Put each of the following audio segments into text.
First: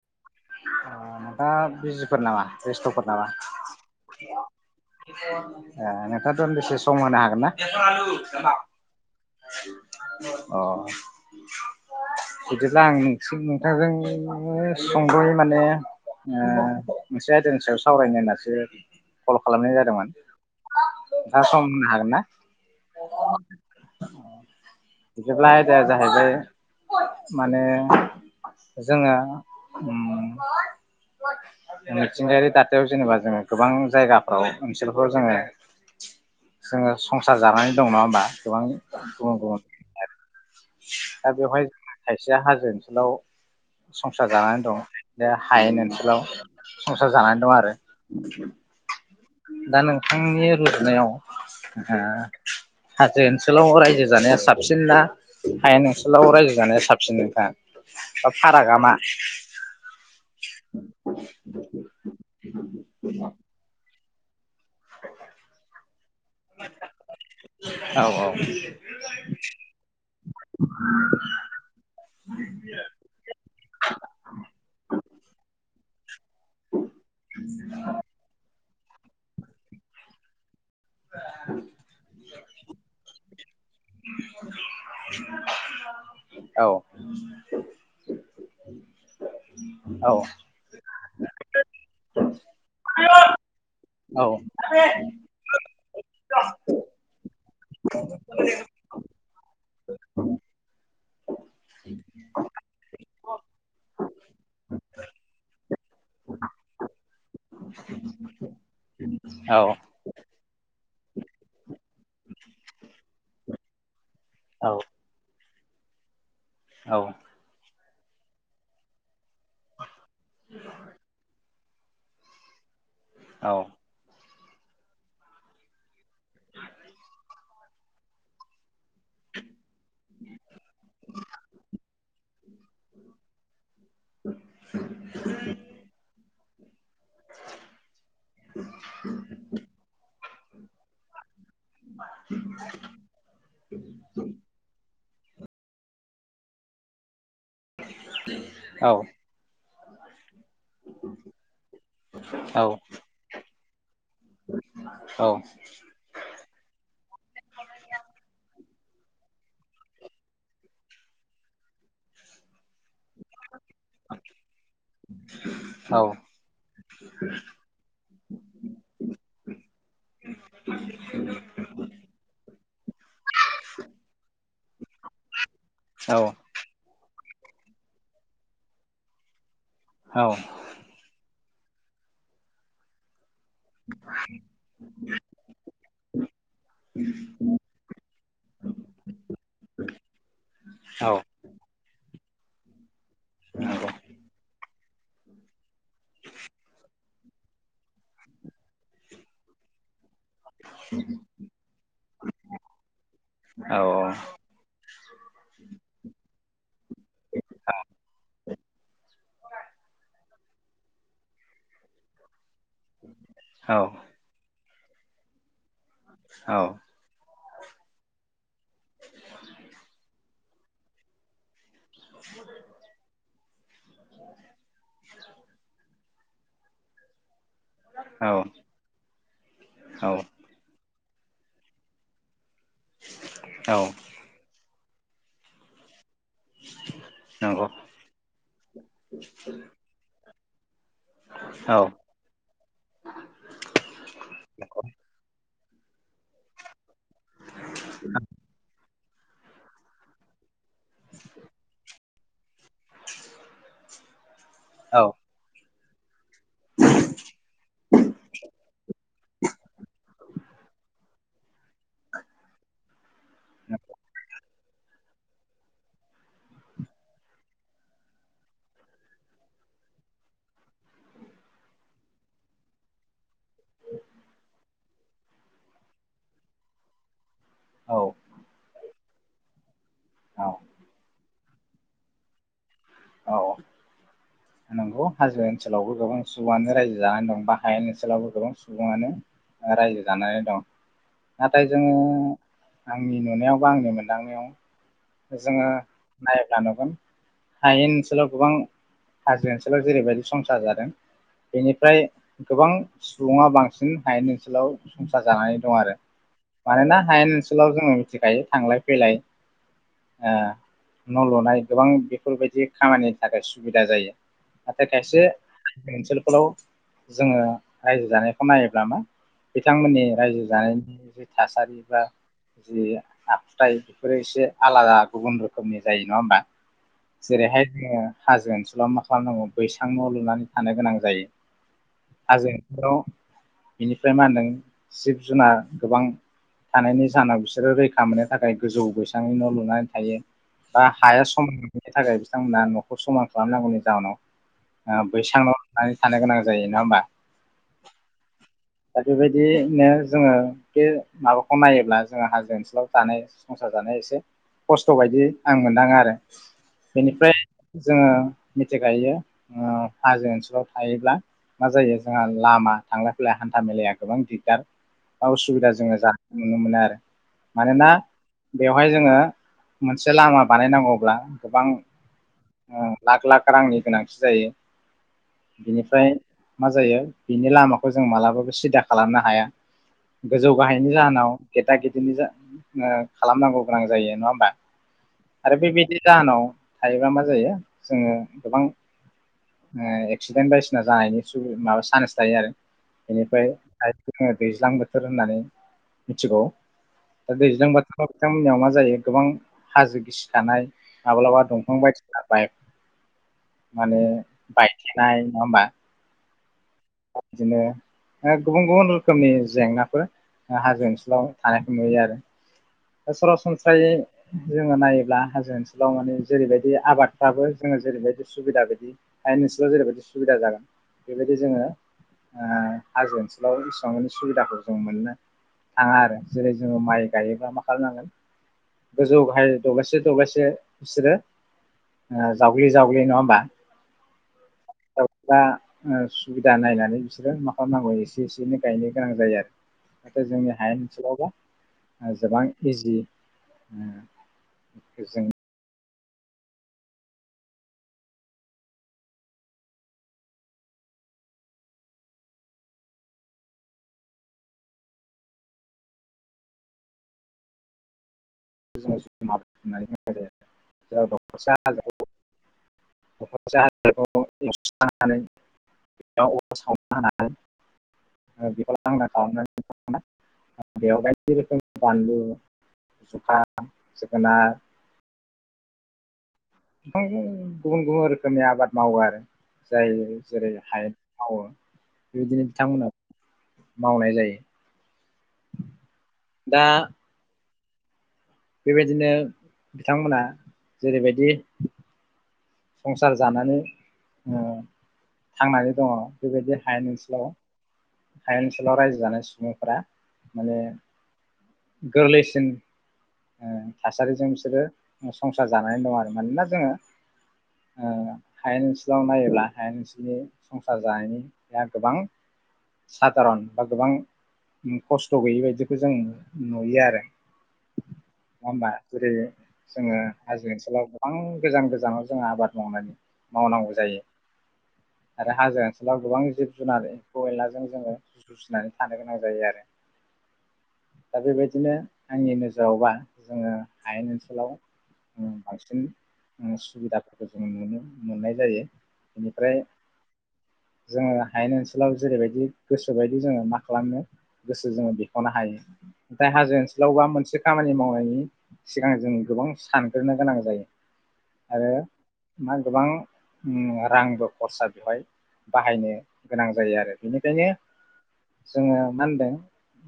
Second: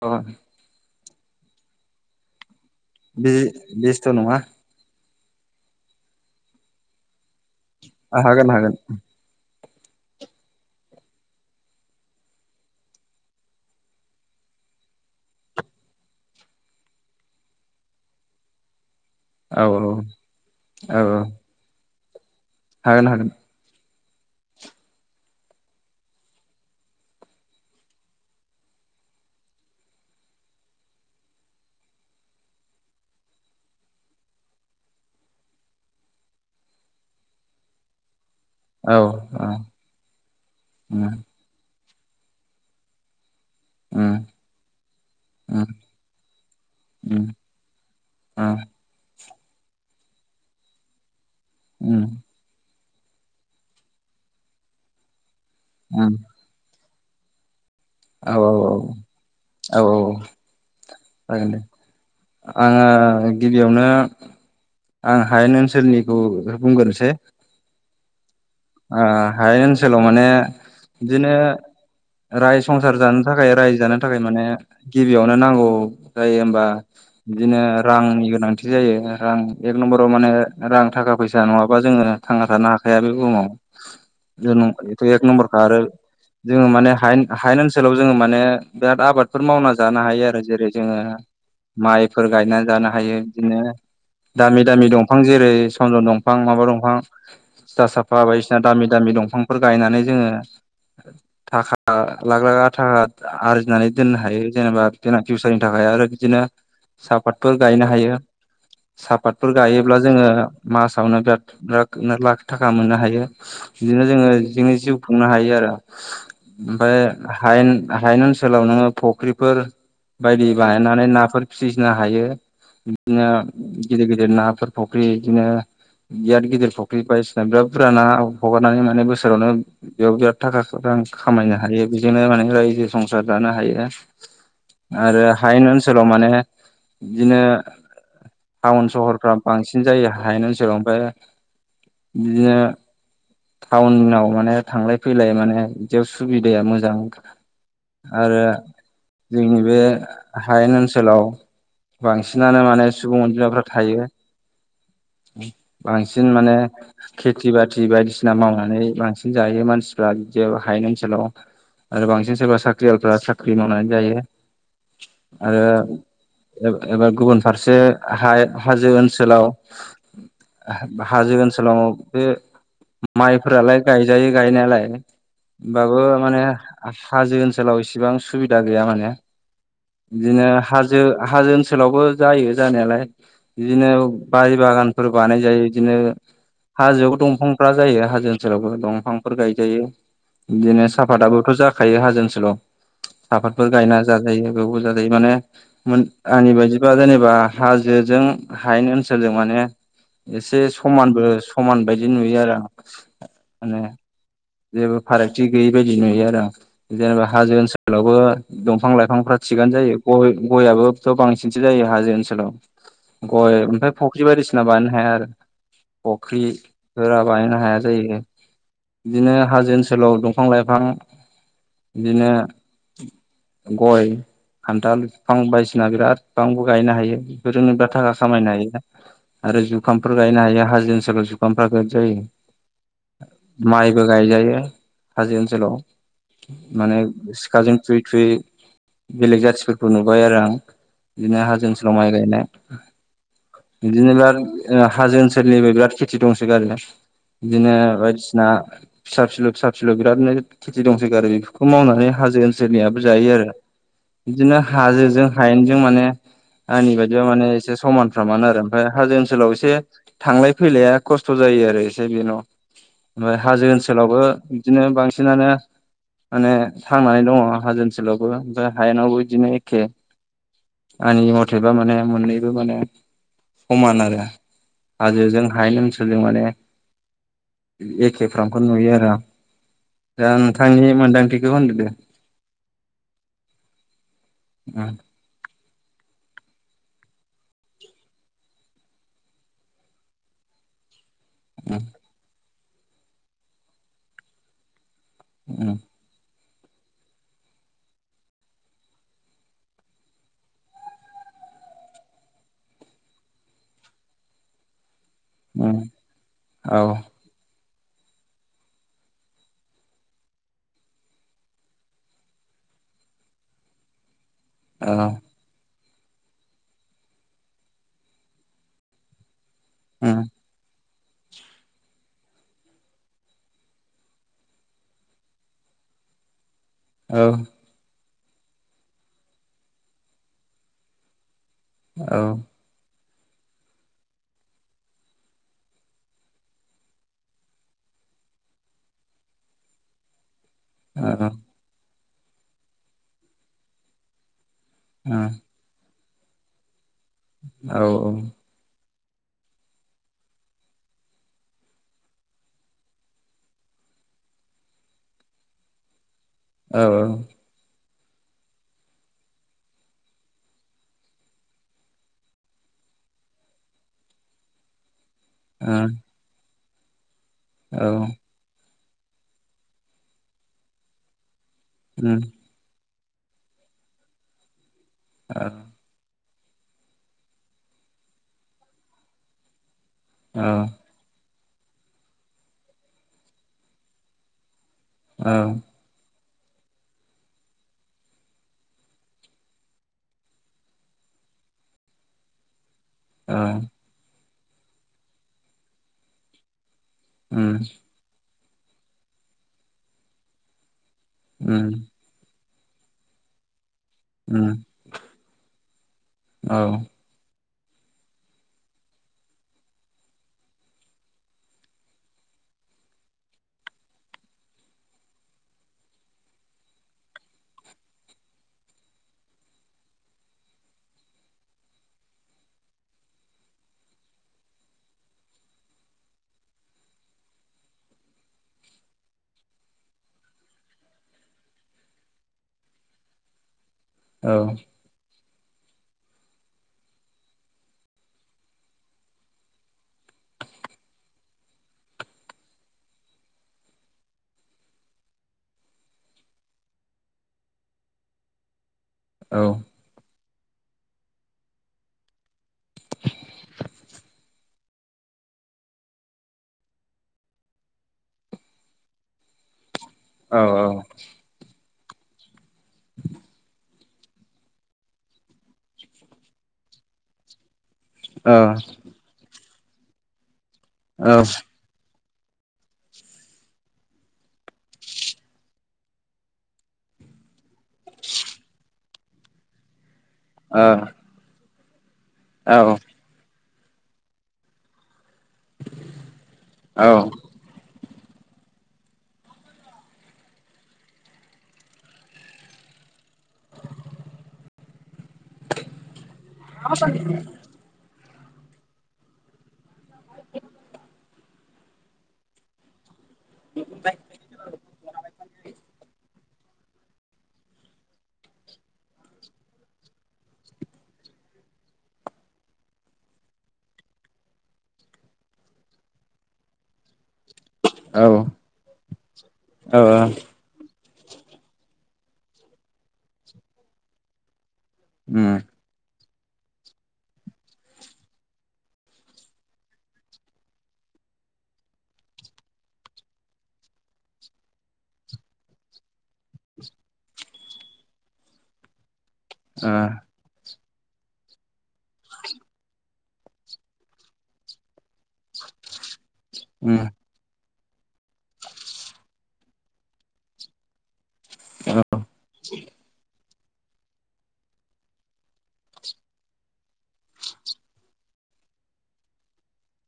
अ। दा बिजिफोर नामा? बेस्थ'फोर नामा बे बेस्थ' नङा। ए नोंङा दानदिसे सम होनो हागोन हागोन ना? हागोन अ। बिदिब्ला आं नोंसि नोंथांजों सुंद'यै माने ओ मोनसे आयदानि सायाव सावरायनाय होनसो कल औ खालामनाय औ जादोंमोन। औ नोंथाङा सम होननो हागोना? हागोन हागोन। बिदिब्ला आयदाया जाहैबाय। माने जोंङो मिथिंगायारि दाथायाव जेनेबा जोंङो गोबां जायगाफ्राव ओनसोलफ्राव जोंङो [inaudible] जोंङो संसार जानानै दं नङा होमबा गोबां? औ गुबुन औ गुबुन उम दा बेवहाय खायसेया हाजो ओनसोलाव उम संसार जानानै दं, बे उम हायेन ओनसोलाव संसार उम जानानै दं। आरो ओ दा नोंथांनि रुजनायाव ओ उम हाजो ओनसोलाव रायजो जानाया साबसिन ना? हायेन ओनसोलाव रायजो जानाया साबसिन नोंथां? बा फारागा मा औऔऔ ओऔऔ जागोन दे। आंङो गिबियावनो आं हायेन ओनसोलनिखौ बुंग्रोनोसै औ औ ओ हायेन ओनसोलाव माने बिदिनो राय संसार जानो थाखाय रायजो जानो थाखाय माने गिबियावनो नांगौ जायो होमबा बिदिनो रांनि गोनांथि बिदि जायो रां एक नम्बराव माने रां थाखा फैसा नङाबा जोङो थांना थानो हाखाया बे बुहुमाव जोन'थ' एक नम्बारखा आरो जोंङो माने हायेन हायेन ओनसोलाव जोंङो माने बिराद आबादफोर मावना जानो औ हायो आरो जेरै जोंङो माइफोर गायनानै जानो हायो बिदिनो दामि दामि दंफां जेरै दंफां माबा दंफां थिथा साफा बाय दामि दामि दंफांफोर गायनानै जोंङो थाखा लाख लाख थाखा आरजिनानै दोननो हायो जेनेबा बे फिउसारनि थाखाय आरो बिदिनो सापातफोर गायनो हायो। सापातफोर औ गायोब्ला जोंङो मासावनो बिराद बिराद लाख थाखा मोननो हायो। बिदिनो जोंङो जोंनो जिउ खुंनो हायो आरो औ ओमफ्राय हायेन हायेनो ओनसोलाव नोंङो फुख्रिफोर बायदि बानायनानै नाफोर फिसिनो हायो बिदिनो गिदिर गिदिर ना फोर फख्रि बिदिनो बिराद गिदिर फुख्रि बायदिसिना बिराद बुरजा ना हगारनानै मोनो बोसोरावनो बेयाव बिराद थाखा रां खामायनो हायो। बेजोंनो माने रायजो संसार जानो हायो आरो हायेन ओनसोलाव माने बिदिनो टाउन सहरफ्रा बांसिन जायो हायेन ओनसोलाव ओमफ्राय बिदिनो [inaudible] टाउनाव माने थांलाय फैलाय माने बिदियाव सुबिदाया मोजां आरो जोंनि बे हायेन ओनसोलाव बांसिनानो माने सुबुं अनजिमाफ्रा थायो बांसिन माने खेथि बाथि बायदिसि ना मावनानै बांसिन जायो मानसिफ्रा बि हायेन ओनसोलाव आरो बांसिन सोरबा साख्रि यालफोरा साख्रि मावनानै जायो आरो औ एबा गुबुन फारसे हाजो ओनसोलाव हाजो ओनसोलावाव बे माइफोरालाय गायजायो गायनायालाय होमबाबो माने हाजो ओनसोलाव इसेबां सुबिदा गैया माने बिदिनो हाजो हाजो ओन सोलावबो जायो जानायालाय बिदिनो बारि बागानफोर बानाय जायो बिदिनो हाजोआव दंफांफ्रा हाजो ओनसोलावबो दंफांफोर गायजायो बिदिनो साफाताबोथ' जाखायो हाजो ओनसोलाव साफादफोर गायना जाजायो बेबो जाजायो माने आंनि बायदिबा जेनेबा हाजोजों हायनो ओनसोलजों माने एसे समानबो समान बायदि नुयो आरो आं माने औ जेबो फारागथि गैयै बायदि नुयो आरो आं जेनेबा हाजो ओनसोलावबो दंफां लाइफांफ्रा थिगानो जायो गय गयाबोथ' बांसिनसो जायो हाजो ओनसोलाव गय ओमफ्राय फुख्रि बायदिसि ना बानायनो हाया आरो फख्रिफोरा बानायनो हाया जायो बिदिनो हाजो ओनसोलाव दंफां लाइफां बिदिनो गय खान्थाल बिफां बायदिसिना बिराद बिफांबो गायनो हायो बेफोरजोंनो बिरात थाखा खामायनो औ हायो आरो औ जुखामफोर गायनो हायो हाजो ओनसोल जुखामफ्रा बिरात जायो माइबो औ गायजायो हाजो ओनसोलाव माने नंगौ सिखाजों थुयै थुयै बेलेग जाथिफोरखौ नुबाय आरो आं बिदिनो हाजो औ ओनसोलाव माइ गायनाय बिदिनो [unintelligible] हाजो ओनसोल बो बिराद खेथि दंसो गारो बिदिनो बायदिसिना फिसा फिसलौ फिसा फिलौ बिरादनो खेथि दंसोगारो बेफोरखौ मावनानै हाजो ओनसोलनियाबो जायो आरो बिदिनो औ हाजोजों हायेनजों माने आंनि बायदियाव माने एसे समानफ्रामान आरो ओमफ्राय हाजो ओनसोलाव एसे थांलाय फैलाया खस्थ' जायो आरो एसे बेल' ओमफ्राय हाजो ओनसोलावबो बिदिनो बांसिनानो माने थांनानै दङ हाजो ओनसोलावबो ओमफ्राय हायेनावबो इदिनो एखे आंनि मथेबा माने मोननैबो माने समान आरो हाजोजों हायेन ओनसोलजों माने औ एखेफ्रामखौ नुयो आरो आं दा औ नोंथांनि मोन्दांथिखौ होनदो औ उम नंगौ हाजो ओनसोलावबो गोबां सुबुङानो रायजो जानानै दं बा हायेन ओनसोलावबो गोबां सुबुङानो रायजो जानानै दं नाथाय उम जोङो आंनि नुनायाव बा आंनि मोनदांनायाव जोङो उम नायोब्ला नुगोन हायेन ओनसोलाव गोबां हाजो ओनसोलाव जेरैबायदि संसार जादों बेनिफ्राय गोबां सुबुङा बांसिन हायेन ओनसोलखौ संसार जानानै दं उम आरो औ मानोना हायेन ओनसोलाव जोङो मिथिखायो थांलाय फैलाय ओ न' लुनाय गोबां बेफोरबायदि खामानिनि थाखाय सुबिदा जायो नाथाय औ खायसे ओनसोलफोलाव जोङो रायजो जानायखौ नायोब्ला मा बिथांमोननि उम रायजो जानायनि जि थासारि बा जि आखुथाय बेफोरो एसे आलादा गुबुन रोखोमनि जायो नङा होमबा। औ जेरैहाय जोङो हाजो ओनसोलाव मा खालामनांगौ बैसां न' लुनानै थानो गोनां जायो। औ हाजो ओनसोलाव बिनिफ्राय मा होनदों जिब जुनार गोबां थानायनि जाहोनाव बिसोरो रैखा मोननो थाखाय गोजौ बैसांनि न' लुनानै थायो। दा हाया उम समान नङिनि थाखाय बिथांमोना न'खौ समान खालामनांगौनि जाहोनाव ओ बैसां न' लुनानै थानो गोनां जायो नङा होमबा। औ औ। दा बेबायदिनो जोङो बे माबाखौ नायोब्ला जोङो हाजो ओनसोलाव जानाय संसार जानाय एसे खस्थ' बायदि आं मोनदाङो आरो। औ औ। बेनिफ्राय जोङो मिथिखायो जे ओ हाजो ओनसोलाव थायोब्ला मा जायो जोंहा लामा थांलाय फैलाय हान्था मेलाया गोबां दिगदार उसुबिदा जोङो जानाय नुनो मोनो आरो मानोना बेवहाय जोङो मोनसे लामा बानायनांगौब्ला गोबां ओ लाख लाख रांनि गोनांथि जायो बिनिफ्राय मा जायो बिनि लामाखौ जों मालाबाबो सिदा खालामनो हाया। गोजौ गाहायनि जाहोनाव गेदा गेदिनि जा ओ खालामनांगौ गोनां जायो नङा होमबा आरो बेबायदि जानाव थायोबा मा जायो जोङो गोबां ओ एक्सिडेन्ट बायदिसिना जानायनि सुब माबा चान्स थायो आरो। बेनिफ्राय [unintelligible] जोङो दैज्लां बोथोर होननानै मिथिगौ। दा दैज्लां बोथोराव बिथांमोननियाव मा जायो गोबां हाजो गिसिखानाय। माबलाबा द माने बायथेनाय नङा होमबा। औ। बिदिनो गुबुन गुबुन रोखोमनि जेंनाफोर ओ हाजो ओनसोलाव थानायखौ नुयो आरो। सरासनस्रायै जोङो नायोब्ला हाजो ओनसोलाव माने जेरैबायदि आबादफ्राबो जों जोङो जेरैबायदि सुबिदा बायदि हायेन ओनसोलाव जेरैबायदि सुबिदा जागोन बेबायदि जोङो ओ हाजो ओनसोलाव एसेबां माने सुबिदाखौ जों मोना थाङा आरो जेरै जोङो माइ गायोब्ला मा खालामनांगोन गोजौ गाहाय दलायसे दलायसे बिसोरो ओ जावग्लि जावग्लि नङा होमबा। औ। एबा ओ सुबिदा नायनानै बिसोरो मा खालामनांगौ एसे एसेनो गायनो गोनां जायो आरो। नाथाय जोंनि हायेन ओनसोलावबा गोबां इजि ओ बेजों औ। समाप होननानै जों औ औ। [unintelligible] दखरसे हाग्राखौ एवसांनानै बेयाव अर सावना होनानै ओ बेखौ लांदां खालामना होनानै बेवहाय जेरोखोम बानलु सुखा जोगोनार गां गुबुन गुबुन रोखोमनि आबाद मावो आरो जाय जेरै हाय मावो बेबायदिनो बिथांमोना मावनाय जायो। दा बेबायदिनो बिथांमोना जेरैबायदि संसार जानानै ओ थांनानै दङ बेबायदि हायेन ओनसोलाव हायेन ओनसोलाव रायजो जानाय सुबुंफोरा माने गोरलैसिन ओ थासारिजों बिसोरो संसार जानानै दं आरो मानोना जोङो ओ [inaudible] हायेन ओनसोलाव नायोब्ला हायेन ओनसोलनि संसार जानायनिया गोबां साधारन बा गोबां उम खस्थ' गैयि बायदिखौ जों नुयो आरो नङा औ होमबा जेरै जोङो हाजो ओनसोलाव गोबां गोजान गोजानाव जों आबाद मावनानै मावनांगौ जायो आरो हाजो ओनसोलाव गोबां जिब जुनार एमफौ एनलाजों जोङो जुजिनानै थानो गोनां जायो आरो दा बेबायदिनो आंनि नोजोरावबा जोङो हायेन ओनसोलाव उम बांसिन उम सुबिदा जों नुनो मोननाय जायो बेनिफ्राय जोङो हायेन ओनसोलाव जेरैबायदि गोसोबायदि जोङो मा खालामनो गोसो जोङो बेखौनो हायो ओम दा हाजो ओनसोलावबा मोनसे खामानि मावनायनि सिगां जों गोबां सानग्रोनो गोनां जायो आरो मा गोबां उम रांबो खरसा बेवहाय बाहायनो गोनां जायो आरो बेनिखायनो जोङो मा होनदों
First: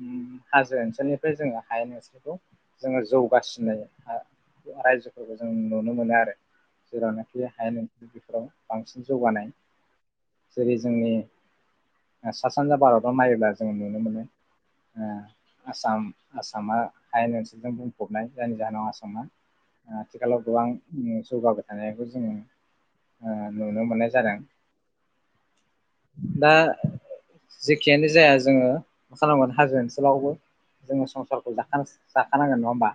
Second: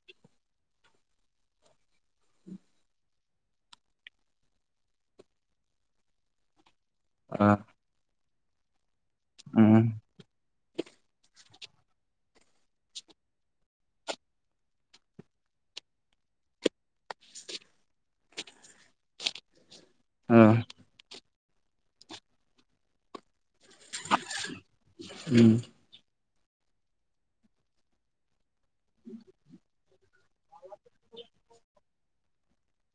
उम हाजो ओनसोलनिफ्राय जोङो हायेन ओनसोलखौ जोङो जौगासिनाय हा रायजोफोरखौ जों नुनो मोनो आरो जेरावनाखि हायेन बेफोराव बांसिन जौगानाय जेरै जोंनि सा सानजा भारताव नायोब्ला जोङो नुनो मोनो [inaudible] आसाम आसामा हायेन ओनसोलजों बुंफबनाय जायनि जाहोनाव आसामा आथिखालाव गोबां जौगाबाय थानायखौ जोङो ओ नुनो मोननाय जादों दा जेखियानो जाया जोंङो मा खालामगोन? [unintelligible] [unintelligible] जोंङो संसारखौ जाखास जाखानांगोन नंङा होमबा?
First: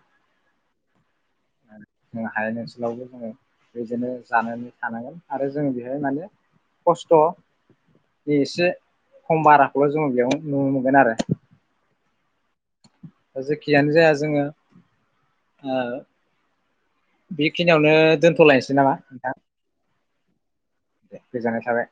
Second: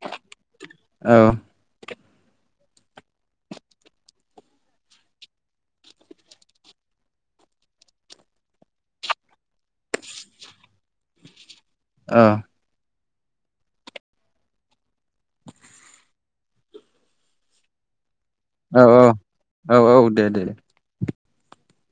जों हायेन ओनसोलावबो जोंङो बेदिनो जानानै थानांगोन आरो जों बेहाय माने खस्थ' बे एसे खम बाराखौल' जोंङ बेयाव नुनो मोनगोन आरो। ओं। दा जेखियानो जाया जोंङो ओ बेखिनियावनो दोनथ'लायनोसै नामा नोंथां? दे दे गोजानाय थाबाय।